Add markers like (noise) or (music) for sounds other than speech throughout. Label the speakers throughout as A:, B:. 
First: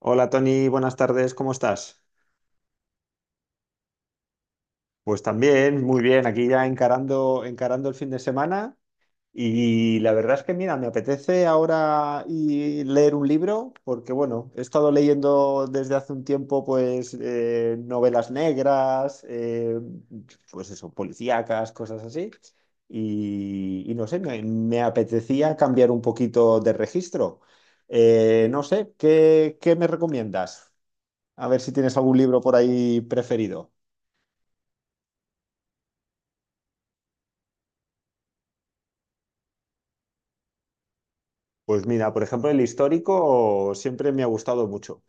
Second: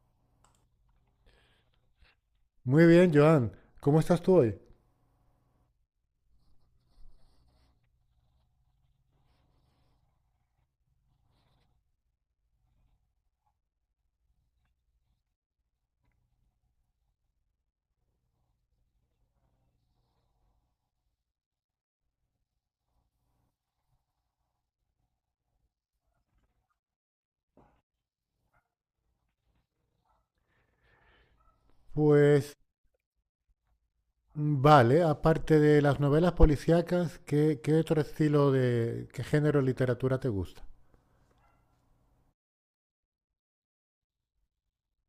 A: Hola Tony, buenas tardes, ¿cómo estás?
B: Muy bien, Joan. ¿Cómo estás tú hoy?
A: Pues también, muy bien, aquí ya encarando, encarando el fin de semana y la verdad es que mira, me apetece ahora y leer un libro porque bueno, he estado leyendo desde hace un tiempo pues novelas negras, pues eso, policíacas, cosas así y no sé, me apetecía cambiar un poquito de registro. No sé, ¿ qué me recomiendas? A ver si tienes algún libro
B: Pues
A: por ahí preferido.
B: vale, aparte de las novelas policíacas, ¿qué otro estilo de, qué género de literatura te gusta?
A: Pues mira, por ejemplo, el histórico siempre me ha gustado mucho.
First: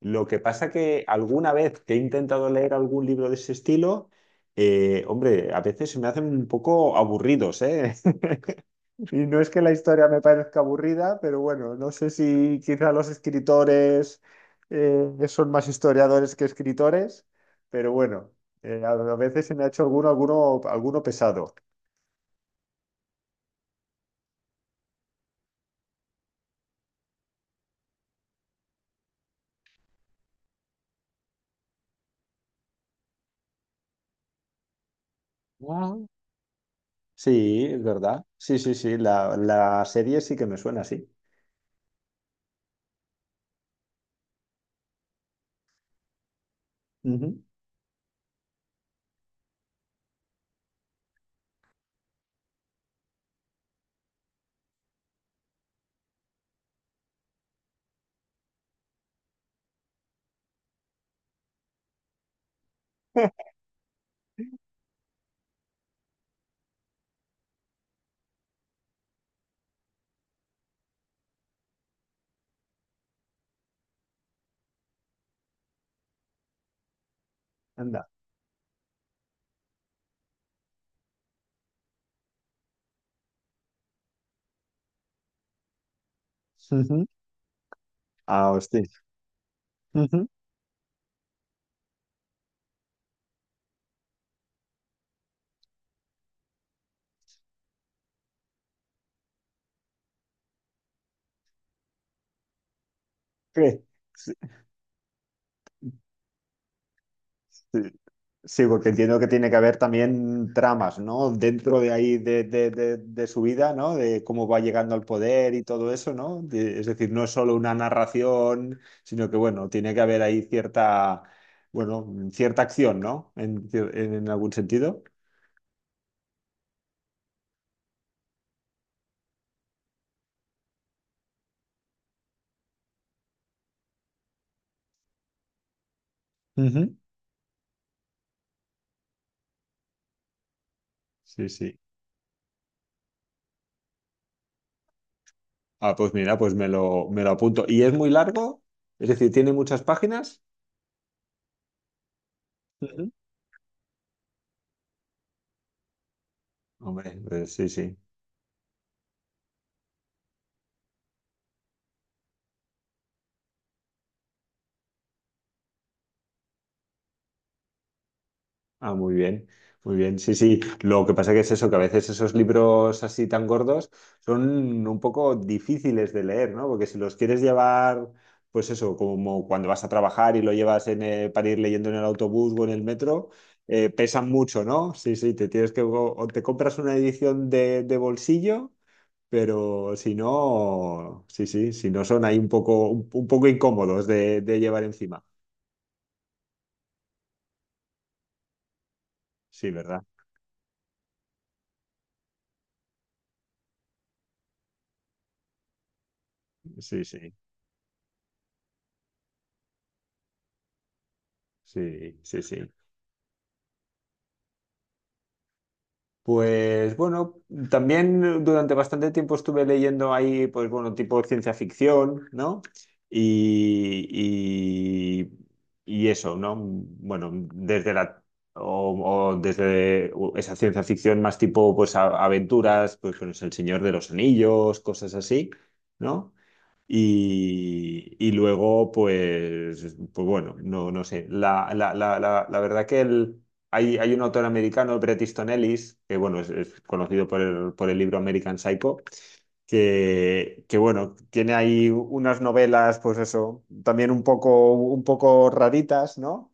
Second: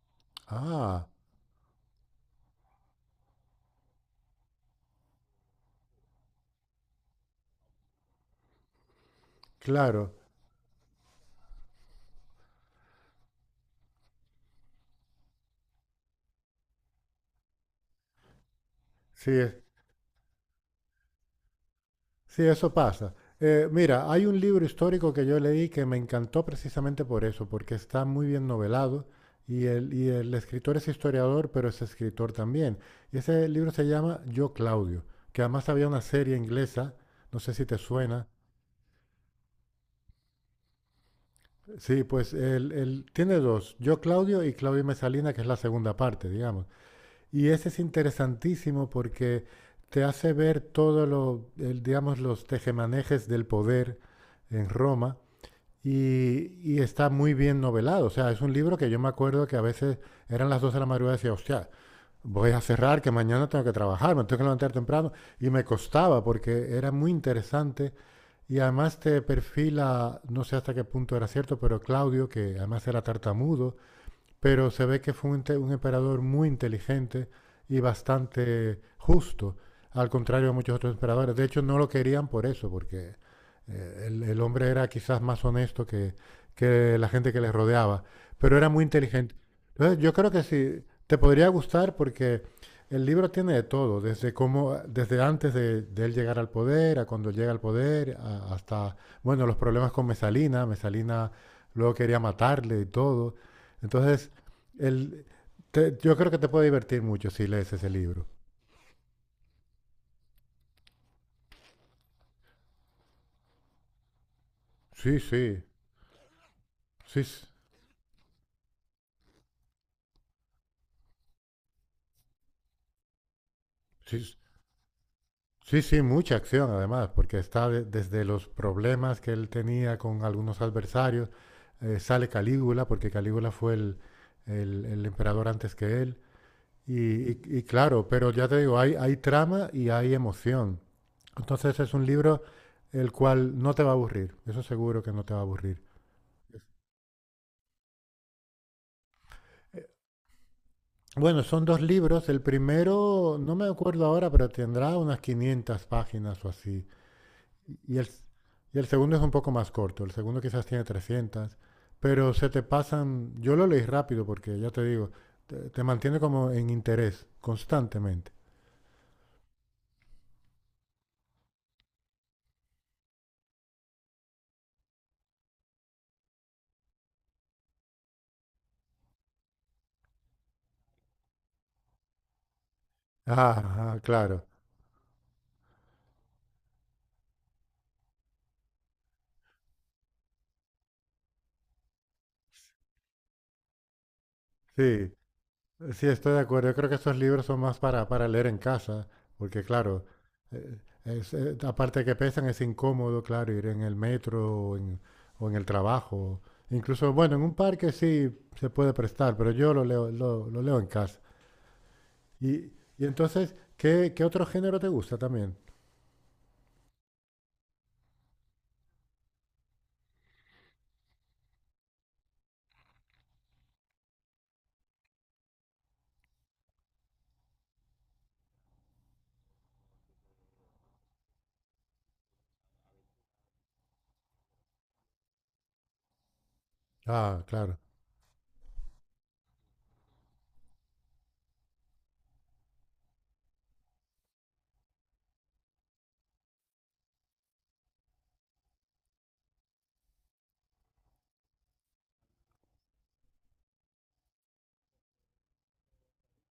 A: Lo que pasa que
B: Ah,
A: alguna vez que he intentado leer algún libro de ese estilo, hombre, a veces se me hacen un poco aburridos, ¿eh? (laughs) Y no es que la historia
B: claro,
A: me parezca aburrida, pero bueno, no sé si quizá los escritores son más historiadores que escritores, pero bueno, a
B: sí,
A: veces se
B: es-
A: me ha hecho alguno pesado.
B: sí, eso pasa. Mira, hay un libro histórico que yo leí que me encantó precisamente por eso, porque está muy bien novelado y el escritor es historiador, pero es escritor también. Y ese libro se llama Yo, Claudio, que además había una serie inglesa, no sé
A: Sí,
B: si te
A: es verdad.
B: suena.
A: Sí, sí, sí. La serie sí que me suena así.
B: Sí, pues él tiene dos, Yo Claudio y Claudio y Mesalina, que es la segunda parte, digamos.
A: Ujú.
B: Y ese es interesantísimo porque te hace ver todo lo, digamos, los tejemanejes del poder en Roma y, y está muy bien novelado. O sea, es un libro que yo me acuerdo que a veces eran las 2 de la madrugada y decía, hostia, voy a cerrar, que mañana
A: (laughs)
B: tengo que trabajar, me tengo que levantar temprano. Y me costaba porque era muy interesante y además te perfila, no sé hasta qué punto era cierto, pero Claudio, que además era tartamudo, pero se ve que fue un emperador muy inteligente y
A: Anda.
B: bastante justo, al contrario de muchos otros emperadores. De hecho, no lo querían por eso, porque el hombre era quizás más honesto que
A: Ujú.
B: la gente que les rodeaba,
A: Ah,
B: pero era
A: hostia.
B: muy inteligente. Entonces, yo
A: Ujú.
B: creo que sí, te podría gustar porque el libro tiene de todo, desde cómo, desde antes de él llegar al poder, a cuando llega al poder, hasta, bueno, los problemas con Mesalina. Mesalina luego quería matarle y todo.
A: ¿Qué?
B: Entonces,
A: Sí,
B: el, yo creo que te puede divertir mucho si lees
A: sí.
B: ese libro.
A: Sí, porque entiendo que tiene que haber también tramas, ¿no? Dentro de ahí de su vida, ¿no? De cómo va llegando al
B: Sí, sí,
A: poder y todo eso, ¿no? Es decir,
B: sí,
A: no es
B: s-
A: solo una narración, sino que, bueno, tiene que haber ahí cierta, bueno, cierta acción, ¿no?
B: sí,
A: En
B: s-
A: algún sentido.
B: sí, sí, mucha acción además, porque está desde los problemas que él tenía con algunos adversarios, sale Calígula, porque Calígula fue el emperador antes que él,
A: Ujú.
B: y claro, pero ya te digo, hay trama y hay emoción.
A: Sí, sí.
B: Entonces es un libro el cual no te va a aburrir, eso seguro que no te va a aburrir.
A: Ah, pues mira, me lo apunto. ¿Y es muy largo? Es decir, ¿tiene muchas páginas?
B: Bueno, son dos libros. El
A: Ujú.
B: primero, no me acuerdo ahora, pero tendrá unas 500 páginas o así.
A: Hombre, pues sí, sí.
B: Y el segundo es un poco más corto. El segundo quizás tiene 300. Pero se te pasan, yo lo leí rápido porque ya te digo, te mantiene como en interés constantemente.
A: Ah, muy bien, muy bien. Sí, sí. Lo que pasa que es eso, que a veces esos libros así tan gordos son un poco difíciles de leer, ¿no? Porque si los quieres llevar, pues eso, como cuando vas a trabajar y lo llevas en, para ir leyendo en el autobús o en el metro,
B: Ah, ah,
A: pesan
B: claro.
A: mucho, ¿no? Sí, sí, o te compras una edición de bolsillo. Pero si no, sí, sí, si no son ahí un poco, un poco incómodos de llevar
B: Sí.
A: encima.
B: Sí, estoy de acuerdo. Yo creo que esos libros son más para leer en casa, porque
A: Sí, ¿verdad?
B: claro, eh, aparte de que pesan, es incómodo, claro, ir en el metro o en el trabajo.
A: Sí,
B: Incluso,
A: sí,
B: bueno, en un parque sí se puede prestar, pero yo lo leo, lo leo en casa.
A: sí, sí,
B: Y,
A: sí.
B: y entonces, ¿qué otro género te gusta también?
A: Pues bueno, también durante bastante tiempo estuve leyendo ahí, pues bueno, tipo ciencia ficción, ¿no? Y, y eso, ¿no? Bueno, o desde esa ciencia ficción más tipo, pues aventuras, pues con El Señor de los Anillos, cosas así, ¿no?
B: Ah, claro.
A: Y luego, pues, pues bueno, no, no sé. La verdad que hay, hay un autor americano, Bret Easton Ellis, que bueno, es conocido por el libro American Psycho, bueno, tiene ahí unas novelas, pues eso, también un poco raritas, ¿no?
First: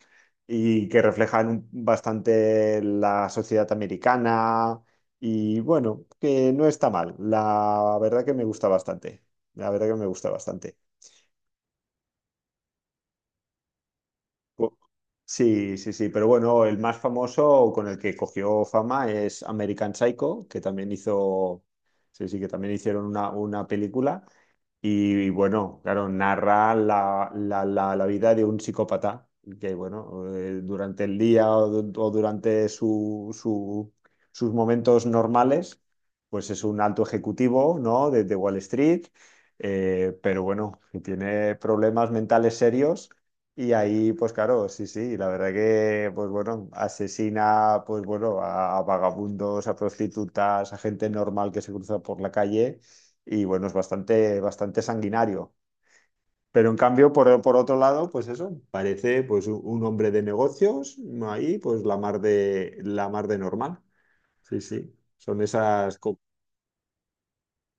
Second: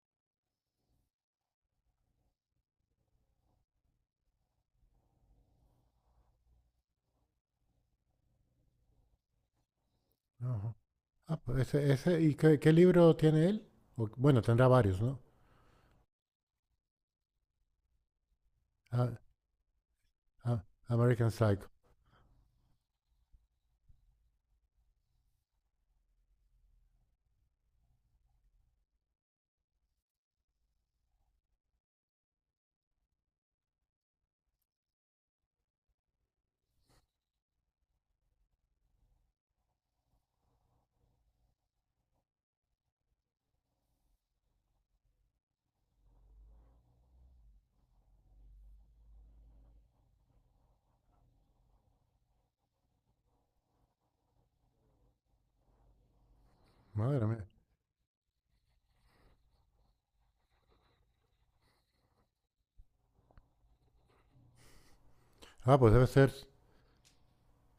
A: Y que reflejan bastante la sociedad americana y bueno, que no está mal. La verdad que me gusta bastante. La verdad que me gusta
B: Ajá.
A: bastante.
B: Ah, pues ¿y qué libro tiene él? O bueno, tendrá
A: Po-
B: varios, ¿no?
A: Sí, sí, sí, pero bueno, el más famoso con el que cogió fama
B: Ah,
A: es American Psycho, que
B: ah,
A: también
B: American
A: hizo,
B: Psycho.
A: sí, sí, que también hicieron una película. Y bueno, claro, narra la vida de un psicópata que, bueno, durante el día o durante sus momentos normales, pues es un alto ejecutivo, ¿no? De Wall Street, pero bueno, que tiene problemas mentales serios. Y ahí, pues claro, sí, sí, la verdad que, pues bueno, asesina, pues bueno, a vagabundos, a prostitutas, a gente normal que se cruza por la calle y bueno, es bastante, bastante sanguinario. Pero en cambio,
B: Madre mía.
A: por otro lado, pues eso, parece pues un hombre de negocios, ahí pues la mar de normal. Sí, sí,
B: Ah, pues debe ser.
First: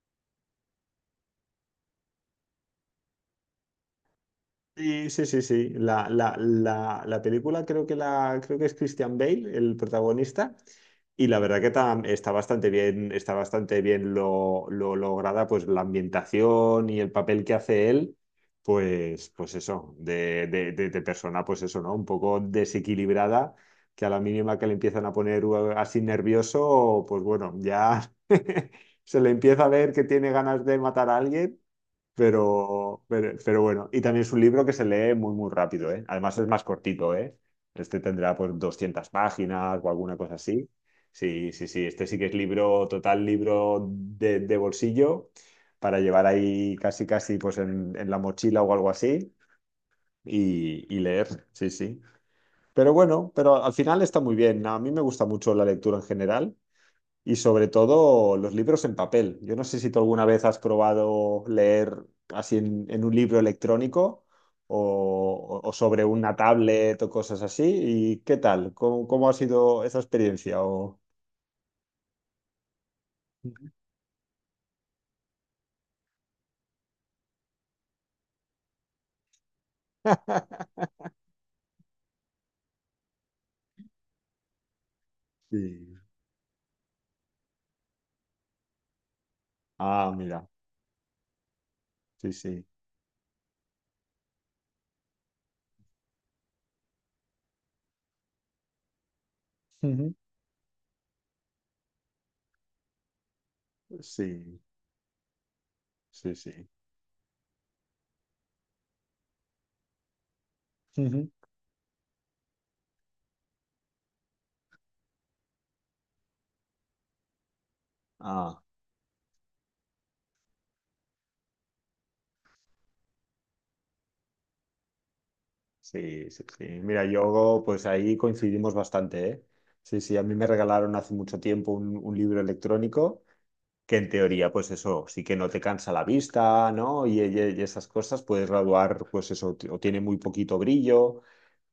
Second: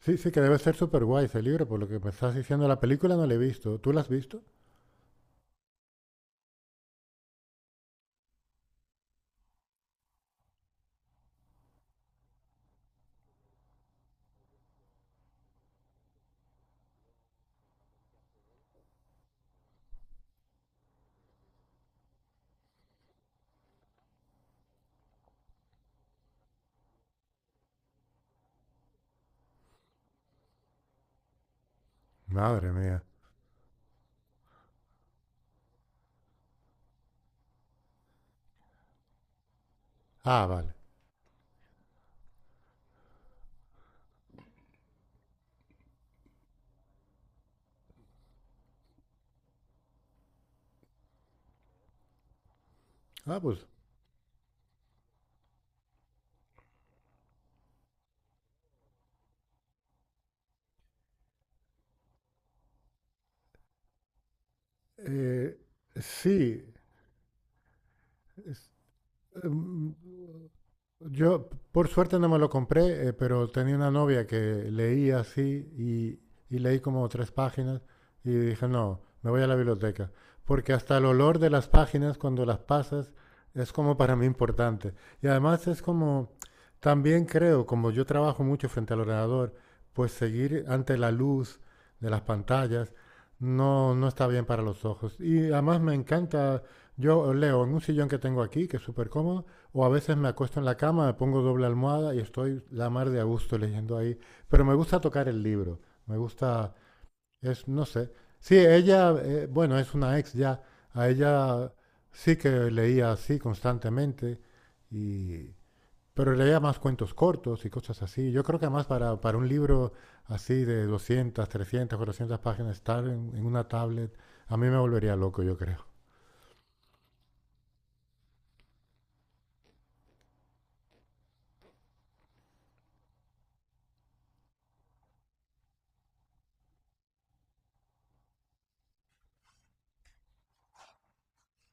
B: Sí, sí, que debe ser súper guay ese libro, por lo que me estás diciendo. La película no la he visto. ¿Tú la has visto?
A: sí, sí, sí, sí. La película creo que la, creo que es Christian Bale, el protagonista. Y la verdad que está bastante bien lo lograda, pues la ambientación y el papel que hace él, pues, pues eso, de persona, pues eso, ¿no? Un poco desequilibrada, que a la mínima que le empiezan a poner así nervioso, pues bueno, ya (laughs) se le empieza a ver que tiene ganas de matar a alguien
B: Madre mía.
A: pero, pero bueno, y también es un libro que se lee muy, muy rápido, ¿eh? Además es más cortito, ¿eh? Este tendrá pues 200 páginas o alguna cosa
B: Ah,
A: así.
B: vale.
A: Sí, sí, sí, este sí que es libro, total libro de bolsillo para llevar ahí casi, casi pues en la mochila o algo así y leer, sí, sí. Pero bueno,
B: Ah,
A: pero
B: pues
A: al final está muy bien. A mí me gusta mucho la lectura en general y sobre todo los libros en papel. Yo no sé si tú alguna vez has probado leer así en un libro electrónico
B: eh,
A: o sobre una
B: sí.
A: tablet o cosas así. ¿Y qué
B: Es-
A: tal? ¿ cómo ha sido
B: mm,
A: esa experiencia? O...
B: Yo, por suerte, no me lo compré, pero tenía una novia que leía así y leí como tres páginas y dije, no, me voy a la biblioteca. Porque
A: (laughs)
B: hasta el olor de las páginas cuando las pasas es como para mí importante. Y además es
A: Sí.
B: como, también creo, como yo trabajo mucho frente al ordenador,
A: Ah,
B: pues
A: mira.
B: seguir ante la luz de las
A: Sí, sí.
B: pantallas no está bien para los ojos. Y además me encanta, yo leo en un sillón que tengo aquí, que es súper cómodo, o a
A: Ujú.
B: veces me acuesto en la cama, me pongo doble almohada y estoy la mar de a gusto leyendo ahí.
A: Sí,
B: Pero me gusta tocar el libro, me
A: sí, sí.
B: gusta, es, no sé. Sí, ella, bueno, es una ex ya, a
A: Ujú.
B: ella sí que leía así constantemente, y, pero leía más cuentos cortos y cosas así. Yo creo
A: Ah,
B: que además para un libro así de 200, 300, 400 páginas, estar en una tablet, a mí me volvería loco, yo creo.
A: sí, sí, sí. Mira, yo pues ahí coincidimos bastante, ¿eh? Sí, sí, a mí me regalaron hace mucho tiempo un libro electrónico que en teoría, pues eso, sí que no te cansa la vista, ¿no? Y, y esas cosas, puedes graduar, pues eso, o tiene muy poquito brillo,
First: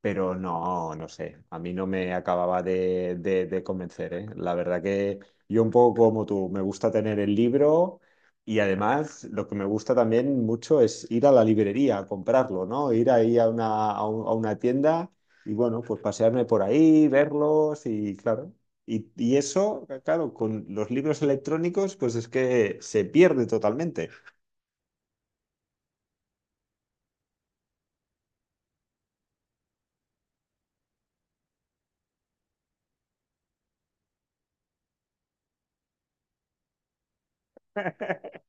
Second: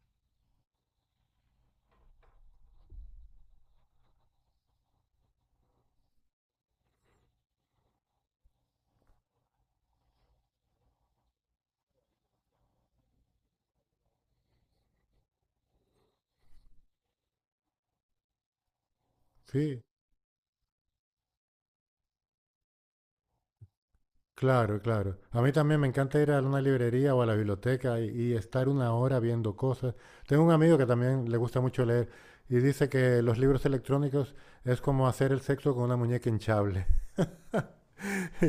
A: pero no, no sé, a mí no me acababa de convencer, ¿eh? La verdad que yo un poco como tú, me gusta tener el libro y además lo que me gusta también mucho es ir a la librería a comprarlo, ¿no? Ir ahí a una, a una tienda y bueno, pues pasearme por ahí, verlos y claro. Y
B: Sí,
A: eso, claro, con los libros electrónicos, pues es que se pierde totalmente.
B: claro, claro. A mí también me encanta ir a una librería o a la biblioteca y estar una hora viendo cosas. Tengo un amigo que también le gusta mucho leer y dice que los libros electrónicos es como hacer el sexo con una muñeca hinchable. (laughs)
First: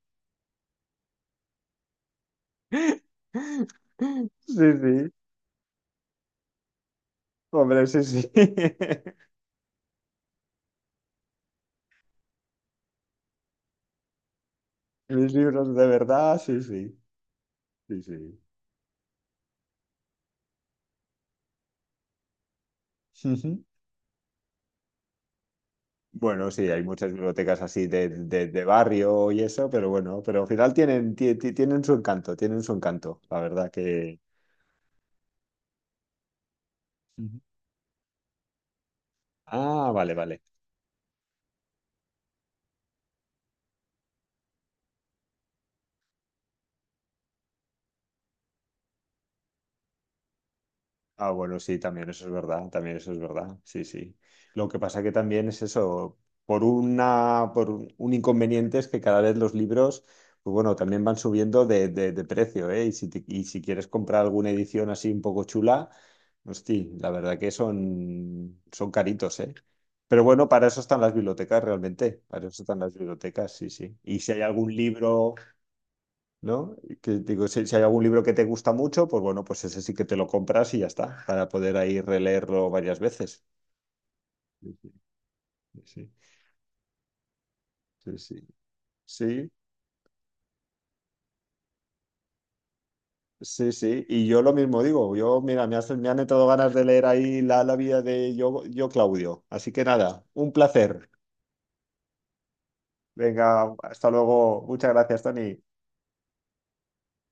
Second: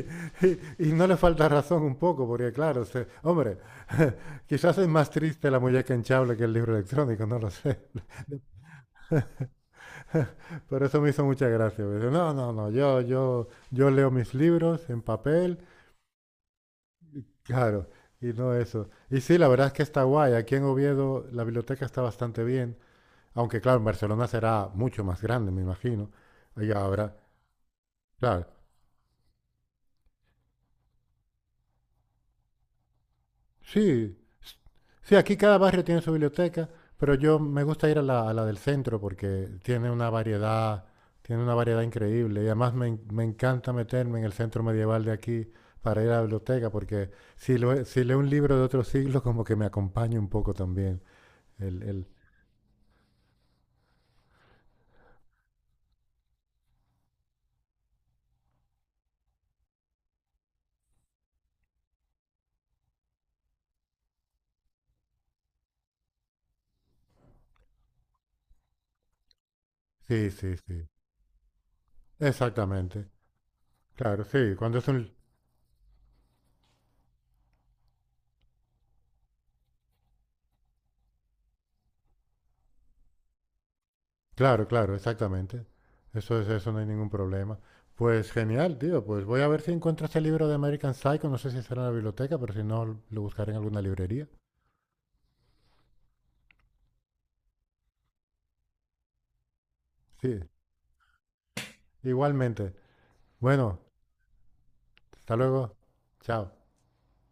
B: Y, y no le falta razón un poco, porque claro,
A: (laughs)
B: hombre, (laughs)
A: Sí,
B: quizás es más
A: sí,
B: triste la muñeca hinchable que el libro electrónico, no lo sé.
A: hombre, sí, sí. (laughs)
B: (laughs) Pero eso me hizo mucha gracia. Me dice, no, no, no, yo leo mis libros en
A: Mis
B: papel.
A: libros de verdad, sí, sí,
B: Claro,
A: sí,
B: y
A: sí.
B: no eso. Y sí, la verdad es que está guay. Aquí en Oviedo la biblioteca está bastante bien, aunque
A: Ujú.
B: claro, en Barcelona será mucho más grande, me imagino.
A: Bueno, sí, hay
B: Allá
A: muchas
B: habrá,
A: bibliotecas así de,
B: claro.
A: de barrio y eso, pero bueno, pero al final tienen, tienen su encanto, la verdad
B: Sí,
A: que...
B: sí, aquí cada barrio tiene su biblioteca, pero
A: Ujú.
B: yo me gusta ir a la del centro porque
A: Ah, vale, vale.
B: tiene una variedad increíble. Y además me, me encanta meterme en el centro medieval de aquí para ir a la biblioteca, porque si, si leo un libro de otro siglo, (laughs) como que me acompaña un poco también.
A: Ah, bueno, sí,
B: El, el,
A: también eso es verdad, también eso es verdad, sí, sí. Lo que pasa que también es eso, por una, por un inconveniente es que cada vez los libros, pues bueno, también van subiendo de, de precio, ¿eh? Y si, y si quieres comprar alguna edición así un poco chula, hostia, la verdad que son, son caritos, ¿eh? Pero
B: sí,
A: bueno,
B: sí,
A: para eso
B: sí.
A: están las bibliotecas realmente, para eso están las
B: Exactamente.
A: bibliotecas, sí, sí. Y
B: Claro,
A: si hay
B: sí.
A: algún
B: Cuando es un...
A: libro... ¿No? Que digo, si, si hay algún libro que te gusta mucho, pues bueno, pues ese sí que te lo compras y ya está, para poder ahí releerlo varias veces. Sí,
B: Claro, claro, exactamente.
A: sí,
B: Eso es eso, no hay ningún problema.
A: sí,
B: Pues
A: sí.
B: genial, tío. Pues voy a
A: Sí,
B: ver si encuentro ese libro de American Psycho. No sé si estará en la biblioteca, pero si no, lo buscaré en
A: sí, sí. Sí,
B: alguna
A: sí. Y
B: librería.
A: yo lo mismo digo, yo, mira, me han entrado ganas de leer ahí la, la vida de yo, yo, Claudio. Así que nada,
B: Sí,
A: un placer.
B: igualmente.
A: Venga,
B: Bueno,
A: hasta luego. Muchas gracias,
B: hasta
A: Tony.
B: luego. Chao.